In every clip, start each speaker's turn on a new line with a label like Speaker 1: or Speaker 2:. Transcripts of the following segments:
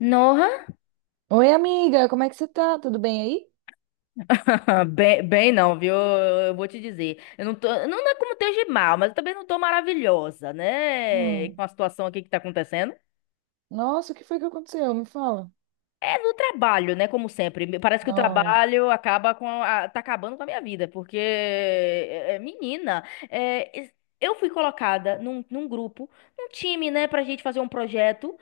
Speaker 1: Nossa,
Speaker 2: Oi, amiga, como é que você tá? Tudo bem aí?
Speaker 1: bem, bem não, viu? Eu vou te dizer. Eu não tô, não é como esteja mal, mas eu também não tô maravilhosa, né? Com
Speaker 2: Hum.
Speaker 1: a situação aqui que tá acontecendo.
Speaker 2: Nossa, o que foi que aconteceu? Me fala.
Speaker 1: É do trabalho, né? Como sempre. Parece que o
Speaker 2: Nossa.
Speaker 1: trabalho acaba tá acabando com a minha vida, porque menina, eu fui colocada num grupo, num time, né, pra gente fazer um projeto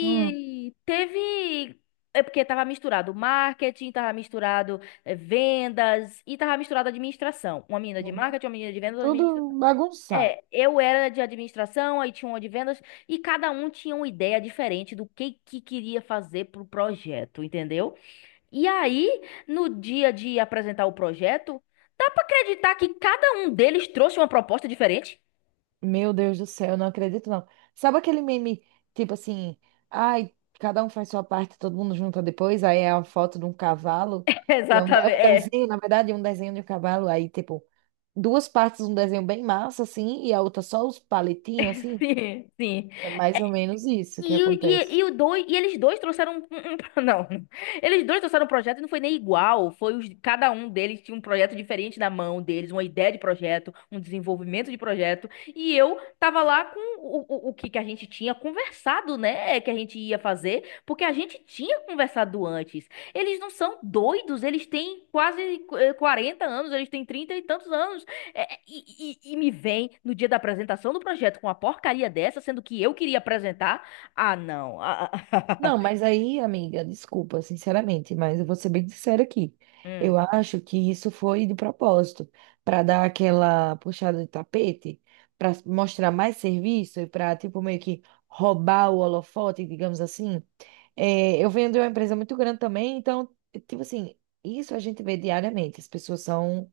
Speaker 2: Hum.
Speaker 1: teve. É porque tava misturado marketing, tava misturado vendas e tava misturado administração. Uma menina de
Speaker 2: Uhum.
Speaker 1: marketing, uma menina de vendas, uma menina de,
Speaker 2: Tudo bagunçado.
Speaker 1: é, eu era de administração, aí tinha uma de vendas, e cada um tinha uma ideia diferente do que queria fazer pro projeto, entendeu? E aí, no dia de apresentar o projeto, dá pra acreditar que cada um deles trouxe uma proposta diferente?
Speaker 2: Meu Deus do céu, eu não acredito não. Sabe aquele meme, tipo assim, ai, cada um faz sua parte, todo mundo junta depois, aí é a foto de um cavalo, e é
Speaker 1: Exatamente,
Speaker 2: um
Speaker 1: é.
Speaker 2: desenho, na verdade, é um desenho de um cavalo, aí tipo, duas partes, um desenho bem massa, assim, e a outra só os palitinhos, assim.
Speaker 1: Sim, sim.
Speaker 2: É mais ou menos isso que
Speaker 1: E, o- e,
Speaker 2: acontece.
Speaker 1: e, o dois, e eles dois trouxeram um não, eles dois trouxeram um projeto e não foi nem igual, foi os, cada um deles tinha um projeto diferente na mão deles, uma ideia de projeto, um desenvolvimento de projeto, e eu tava lá com o que que a gente tinha conversado, né, que a gente ia fazer, porque a gente tinha conversado antes. Eles não são doidos, eles têm quase 40 anos, eles têm 30 e tantos anos. E me vem no dia da apresentação do projeto com uma porcaria dessa, sendo que eu queria apresentar. Ah, não.
Speaker 2: Não, mas aí, amiga, desculpa, sinceramente, mas eu vou ser bem sincera aqui.
Speaker 1: Hum.
Speaker 2: Eu acho que isso foi de propósito, para dar aquela puxada de tapete, para mostrar mais serviço e para, tipo, meio que roubar o holofote, digamos assim. É, eu venho de uma empresa muito grande também, então, tipo assim, isso a gente vê diariamente. As pessoas são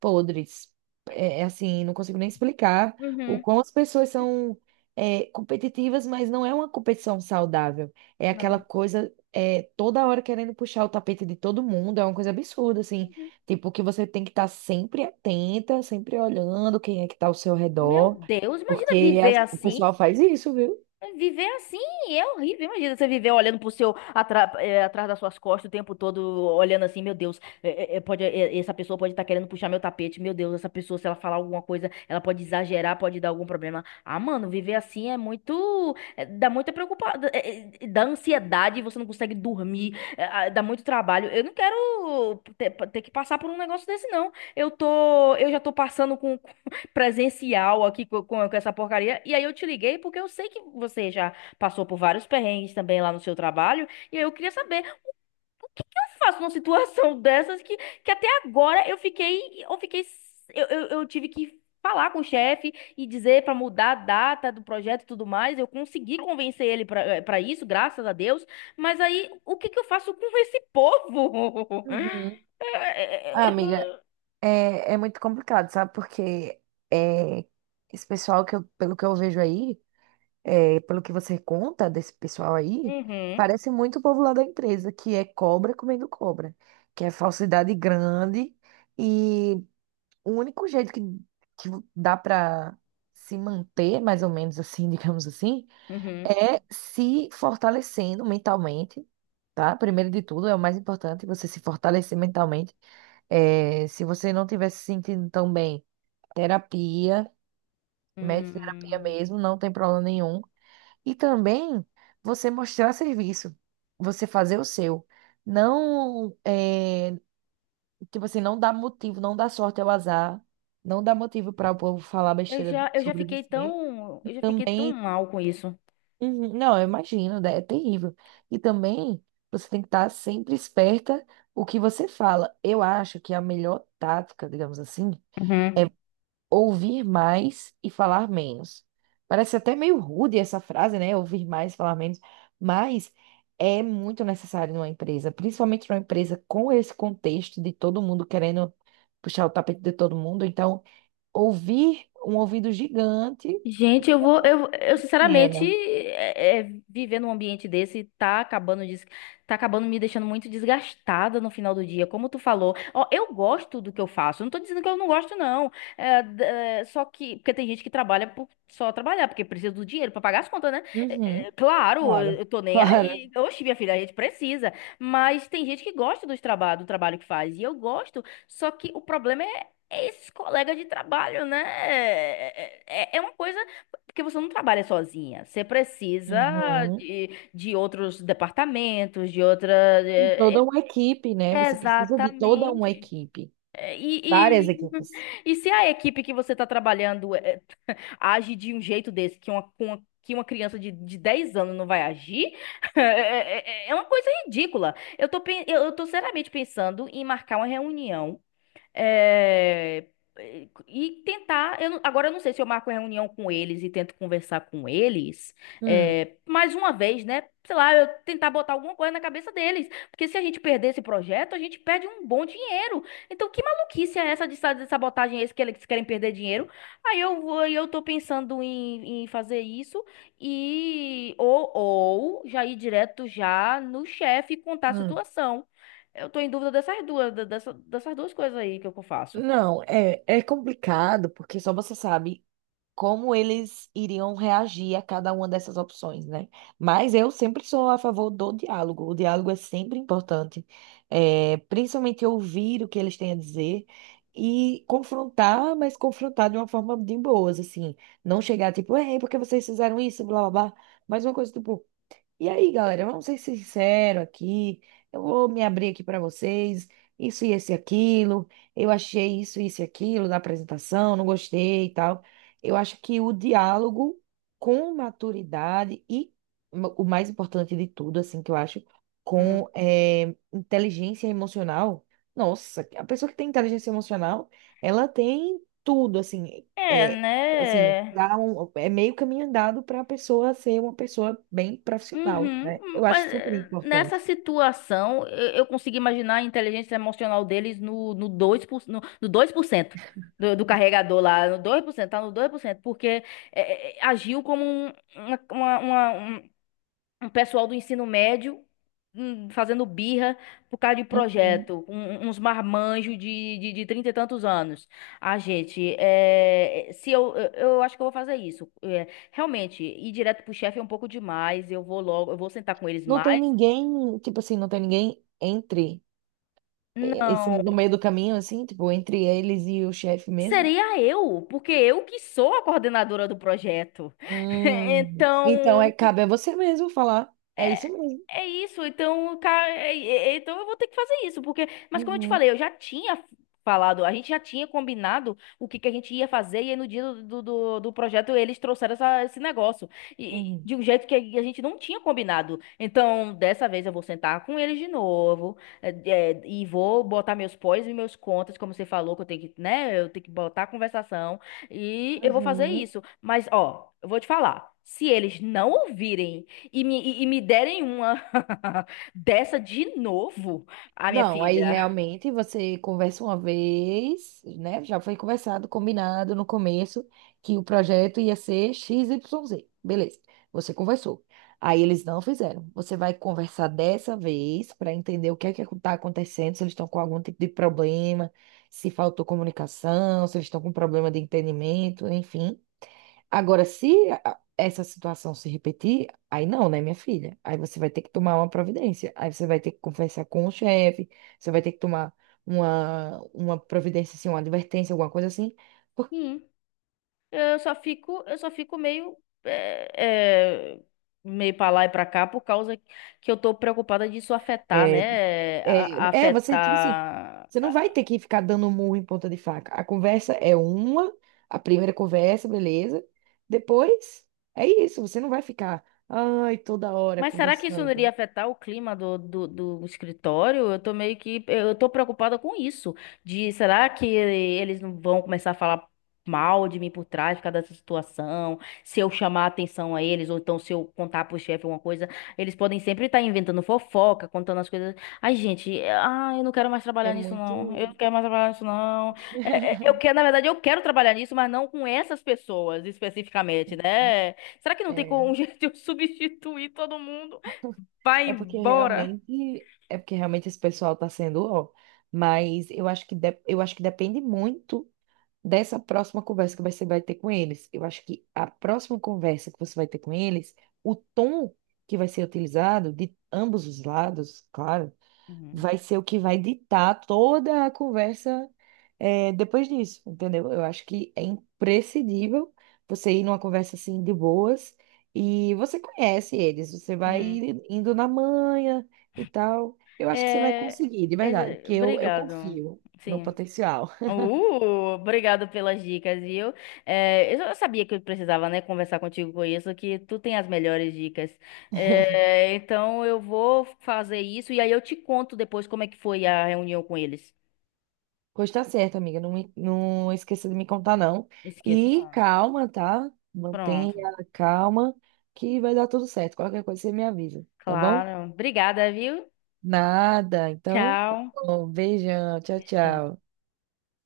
Speaker 2: podres. É, é assim, não consigo nem explicar o
Speaker 1: Uhum.
Speaker 2: quão as pessoas são competitivas, mas não é uma competição saudável. É aquela
Speaker 1: Não.
Speaker 2: coisa toda hora querendo puxar o tapete de todo mundo, é uma coisa absurda, assim.
Speaker 1: Uhum.
Speaker 2: Tipo, que você tem que estar sempre atenta, sempre olhando quem é que está ao seu
Speaker 1: Meu
Speaker 2: redor,
Speaker 1: Deus, imagina
Speaker 2: porque
Speaker 1: viver
Speaker 2: o
Speaker 1: assim.
Speaker 2: pessoal faz isso, viu?
Speaker 1: Viver assim é horrível. Imagina você viver olhando pro seu, atrás das suas costas o tempo todo, olhando assim, meu Deus, essa pessoa pode estar querendo puxar meu tapete. Meu Deus, essa pessoa, se ela falar alguma coisa, ela pode exagerar, pode dar algum problema. Ah, mano, viver assim é muito. É, dá muita preocupação. Dá ansiedade, você não consegue dormir, dá muito trabalho. Eu não quero ter que passar por um negócio desse, não. Eu já tô passando presencial aqui com essa porcaria. E aí eu te liguei porque eu sei que você já passou por vários perrengues também lá no seu trabalho. E aí eu queria saber o que que eu faço numa situação dessas que até agora eu fiquei, eu fiquei, eu tive que falar com o chefe e dizer para mudar a data do projeto e tudo mais. Eu consegui convencer ele para isso, graças a Deus. Mas aí o que que eu faço com esse povo?
Speaker 2: Uhum.
Speaker 1: Eu, eu,
Speaker 2: Ah,
Speaker 1: eu
Speaker 2: amiga,
Speaker 1: tô...
Speaker 2: é, é muito complicado, sabe? Porque é, esse pessoal que eu, pelo que eu vejo aí. É, pelo que você conta desse pessoal aí,
Speaker 1: Uhum,
Speaker 2: parece muito o povo lá da empresa, que é cobra comendo cobra, que é falsidade grande e o único jeito que dá para se manter, mais ou menos assim, digamos assim,
Speaker 1: uhum.
Speaker 2: é se fortalecendo mentalmente. Tá? Primeiro de tudo, é o mais importante você se fortalecer mentalmente. É, se você não estiver se sentindo tão bem, terapia, mete terapia
Speaker 1: Hum.
Speaker 2: mesmo, não tem problema nenhum. E também você mostrar serviço, você fazer o seu. Não, é, tipo assim, não dá motivo, não dá sorte ao azar, não dá motivo para o povo falar besteira
Speaker 1: Eu já
Speaker 2: sobre
Speaker 1: fiquei
Speaker 2: você.
Speaker 1: tão,
Speaker 2: E
Speaker 1: eu já fiquei tão
Speaker 2: também,
Speaker 1: mal com isso.
Speaker 2: uhum, não, eu imagino, né, é terrível. E também você tem que estar sempre esperta o que você fala. Eu acho que a melhor tática, digamos assim,
Speaker 1: Uhum.
Speaker 2: ouvir mais e falar menos. Parece até meio rude essa frase, né? Ouvir mais e falar menos, mas é muito necessário numa empresa, principalmente numa empresa com esse contexto de todo mundo querendo puxar o tapete de todo mundo. Então, ouvir um ouvido gigante,
Speaker 1: Gente, eu sinceramente,
Speaker 2: pequeno.
Speaker 1: viver num ambiente desse tá tá acabando me deixando muito desgastada no final do dia, como tu falou. Ó, eu gosto do que eu faço, eu não tô dizendo que eu não gosto, não. Só que, porque tem gente que trabalha por só trabalhar, porque precisa do dinheiro pra pagar as contas, né?
Speaker 2: Uhum,
Speaker 1: Claro, eu
Speaker 2: claro,
Speaker 1: eu tô nem aí.
Speaker 2: claro.
Speaker 1: Oxe, minha filha, a gente precisa. Mas tem gente que gosta dos traba do trabalho que faz, e eu gosto, só que o problema é, é esses colegas de trabalho, né? É uma coisa, porque você não trabalha sozinha. Você precisa
Speaker 2: Uhum.
Speaker 1: de outros departamentos, de outra. é-
Speaker 2: Toda uma equipe, né? Você precisa de toda uma
Speaker 1: Exatamente.
Speaker 2: equipe,
Speaker 1: É, E,
Speaker 2: várias
Speaker 1: e,
Speaker 2: equipes.
Speaker 1: e se a equipe que você está trabalhando age de um jeito desse, que uma criança de 10 anos não vai agir, é, é- é uma coisa ridícula. Eu tô seriamente pensando em marcar uma reunião é, e tentar. Eu não- Agora eu não sei se eu marco reunião com eles e tento conversar com eles.
Speaker 2: Hum,
Speaker 1: Mais uma vez, né? Sei lá, eu tentar botar alguma coisa na cabeça deles. Porque se a gente perder esse projeto, a gente perde um bom dinheiro. Então, que maluquice é essa de sabotagem é esse que eles querem perder dinheiro? Aí eu tô pensando em fazer isso e ou já ir direto já no chefe e contar a
Speaker 2: hum.
Speaker 1: situação. Eu tô em dúvida dessas duas, dessas duas coisas aí que eu faço.
Speaker 2: Não, é, é complicado, porque só você sabe como eles iriam reagir a cada uma dessas opções, né? Mas eu sempre sou a favor do diálogo. O diálogo é sempre importante, é, principalmente ouvir o que eles têm a dizer e confrontar, mas confrontar de uma forma de boas, assim. Não chegar tipo, ei, por que vocês fizeram isso, blá blá blá. Mas uma coisa tipo, e aí, galera, vamos ser sinceros aqui. Eu vou me abrir aqui para vocês. Isso e esse e aquilo. Eu achei isso isso e aquilo na apresentação, não gostei e tal. Eu acho que o diálogo com maturidade e o mais importante de tudo, assim, que eu acho,
Speaker 1: Hum.
Speaker 2: com inteligência emocional. Nossa, a pessoa que tem inteligência emocional, ela tem tudo, assim.
Speaker 1: É,
Speaker 2: Assim,
Speaker 1: né?
Speaker 2: dá um, é meio caminho andado para a pessoa ser uma pessoa bem profissional, né?
Speaker 1: Uhum,
Speaker 2: Eu acho
Speaker 1: mas
Speaker 2: super
Speaker 1: nessa
Speaker 2: importante.
Speaker 1: situação, eu consigo imaginar a inteligência emocional deles no 2%, no 2% do carregador lá, no 2%, tá no 2%, porque agiu como uma, uma, uma, um pessoal do ensino médio, fazendo birra por causa de
Speaker 2: Uhum.
Speaker 1: projeto, uns marmanjos de trinta e tantos anos. Ah, gente, é, se eu, eu acho que eu vou fazer isso. É, realmente, ir direto pro chefe é um pouco demais. Eu vou logo, eu vou sentar com eles
Speaker 2: Não tem
Speaker 1: mais.
Speaker 2: ninguém, tipo assim, não tem ninguém entre esse,
Speaker 1: Não,
Speaker 2: no meio do caminho, assim, tipo, entre eles e o chefe mesmo.
Speaker 1: seria eu, porque eu que sou a coordenadora do projeto. Então,
Speaker 2: Então, é, cabe a você mesmo falar. É
Speaker 1: é,
Speaker 2: isso mesmo.
Speaker 1: é isso, então, cara, então eu vou ter que fazer isso, porque, mas como eu te
Speaker 2: Uhum,
Speaker 1: falei, eu já tinha falado, a gente já tinha combinado o que que a gente ia fazer, e aí no dia do projeto eles trouxeram esse negócio, e
Speaker 2: uhum,
Speaker 1: de um jeito que a gente não tinha combinado. Então, dessa vez eu vou sentar com eles de novo, é, e vou botar meus pós e meus contas, como você falou, que eu tenho que, né, eu tenho que botar a conversação, e eu vou fazer
Speaker 2: uhum.
Speaker 1: isso. Mas, ó, eu vou te falar, se eles não ouvirem e me derem uma. Dessa de novo, a minha
Speaker 2: Não, aí
Speaker 1: filha.
Speaker 2: realmente você conversa uma vez, né? Já foi conversado, combinado no começo que o projeto ia ser X XYZ. Beleza, você conversou. Aí eles não fizeram. Você vai conversar dessa vez para entender o que é que está acontecendo, se eles estão com algum tipo de problema, se faltou comunicação, se eles estão com problema de entendimento, enfim. Agora, se essa situação se repetir, aí não, né, minha filha? Aí você vai ter que tomar uma providência. Aí você vai ter que conversar com o chefe, você vai ter que tomar uma providência, assim, uma advertência, alguma coisa assim. Por-
Speaker 1: Hum, eu só fico meio, é, é, meio para lá e para cá por causa que eu tô preocupada disso afetar,
Speaker 2: é,
Speaker 1: né?
Speaker 2: é, é, você, tipo assim,
Speaker 1: Afetar.
Speaker 2: você não vai ter que ficar dando murro em ponta de faca. A conversa é uma, a primeira conversa, beleza. Depois, é isso, você não vai ficar, ai, toda hora
Speaker 1: Mas será que isso não iria
Speaker 2: conversando.
Speaker 1: afetar o clima do escritório? Eu tô meio que. Eu tô preocupada com isso. De será que eles não vão começar a falar mal de mim por trás por causa dessa situação? Se eu chamar a atenção a eles, ou então se eu contar pro chefe alguma coisa, eles podem sempre estar inventando fofoca, contando as coisas. Ai, gente, eu não quero mais
Speaker 2: É
Speaker 1: trabalhar nisso, não. Eu não
Speaker 2: muito.
Speaker 1: quero mais trabalhar nisso, não. Eu quero, na verdade, eu quero trabalhar nisso, mas não com essas pessoas especificamente, né? Será que não tem como
Speaker 2: É.
Speaker 1: um jeito de eu substituir todo mundo? Vai embora.
Speaker 2: É porque realmente esse pessoal tá sendo, ó, mas eu acho que eu acho que depende muito dessa próxima conversa que você vai ter com eles. Eu acho que a próxima conversa que você vai ter com eles, o tom que vai ser utilizado de ambos os lados, claro,
Speaker 1: Uhum.
Speaker 2: vai ser o que vai ditar toda a conversa depois disso, entendeu? Eu acho que é imprescindível você ir numa conversa assim de boas e você conhece eles, você vai
Speaker 1: Uhum.
Speaker 2: indo na manha e tal. Eu acho que você vai
Speaker 1: É,
Speaker 2: conseguir, de verdade, porque eu
Speaker 1: obrigado.
Speaker 2: confio no
Speaker 1: Sim.
Speaker 2: potencial.
Speaker 1: Obrigado pelas dicas, viu? É, eu já sabia que eu precisava, né, conversar contigo com isso, que tu tem as melhores dicas. É, então eu vou fazer isso e aí eu te conto depois como é que foi a reunião com eles.
Speaker 2: Pois tá certo, amiga, não, não esqueça de me contar, não.
Speaker 1: Esqueço,
Speaker 2: E
Speaker 1: não.
Speaker 2: calma, tá? Mantenha
Speaker 1: Pronto.
Speaker 2: a calma, que vai dar tudo certo. Qualquer coisa você me avisa, tá bom?
Speaker 1: Claro. Obrigada, viu?
Speaker 2: Nada. Então, tá
Speaker 1: Tchau.
Speaker 2: bom. Beijão. Tchau,
Speaker 1: Beijão.
Speaker 2: tchau.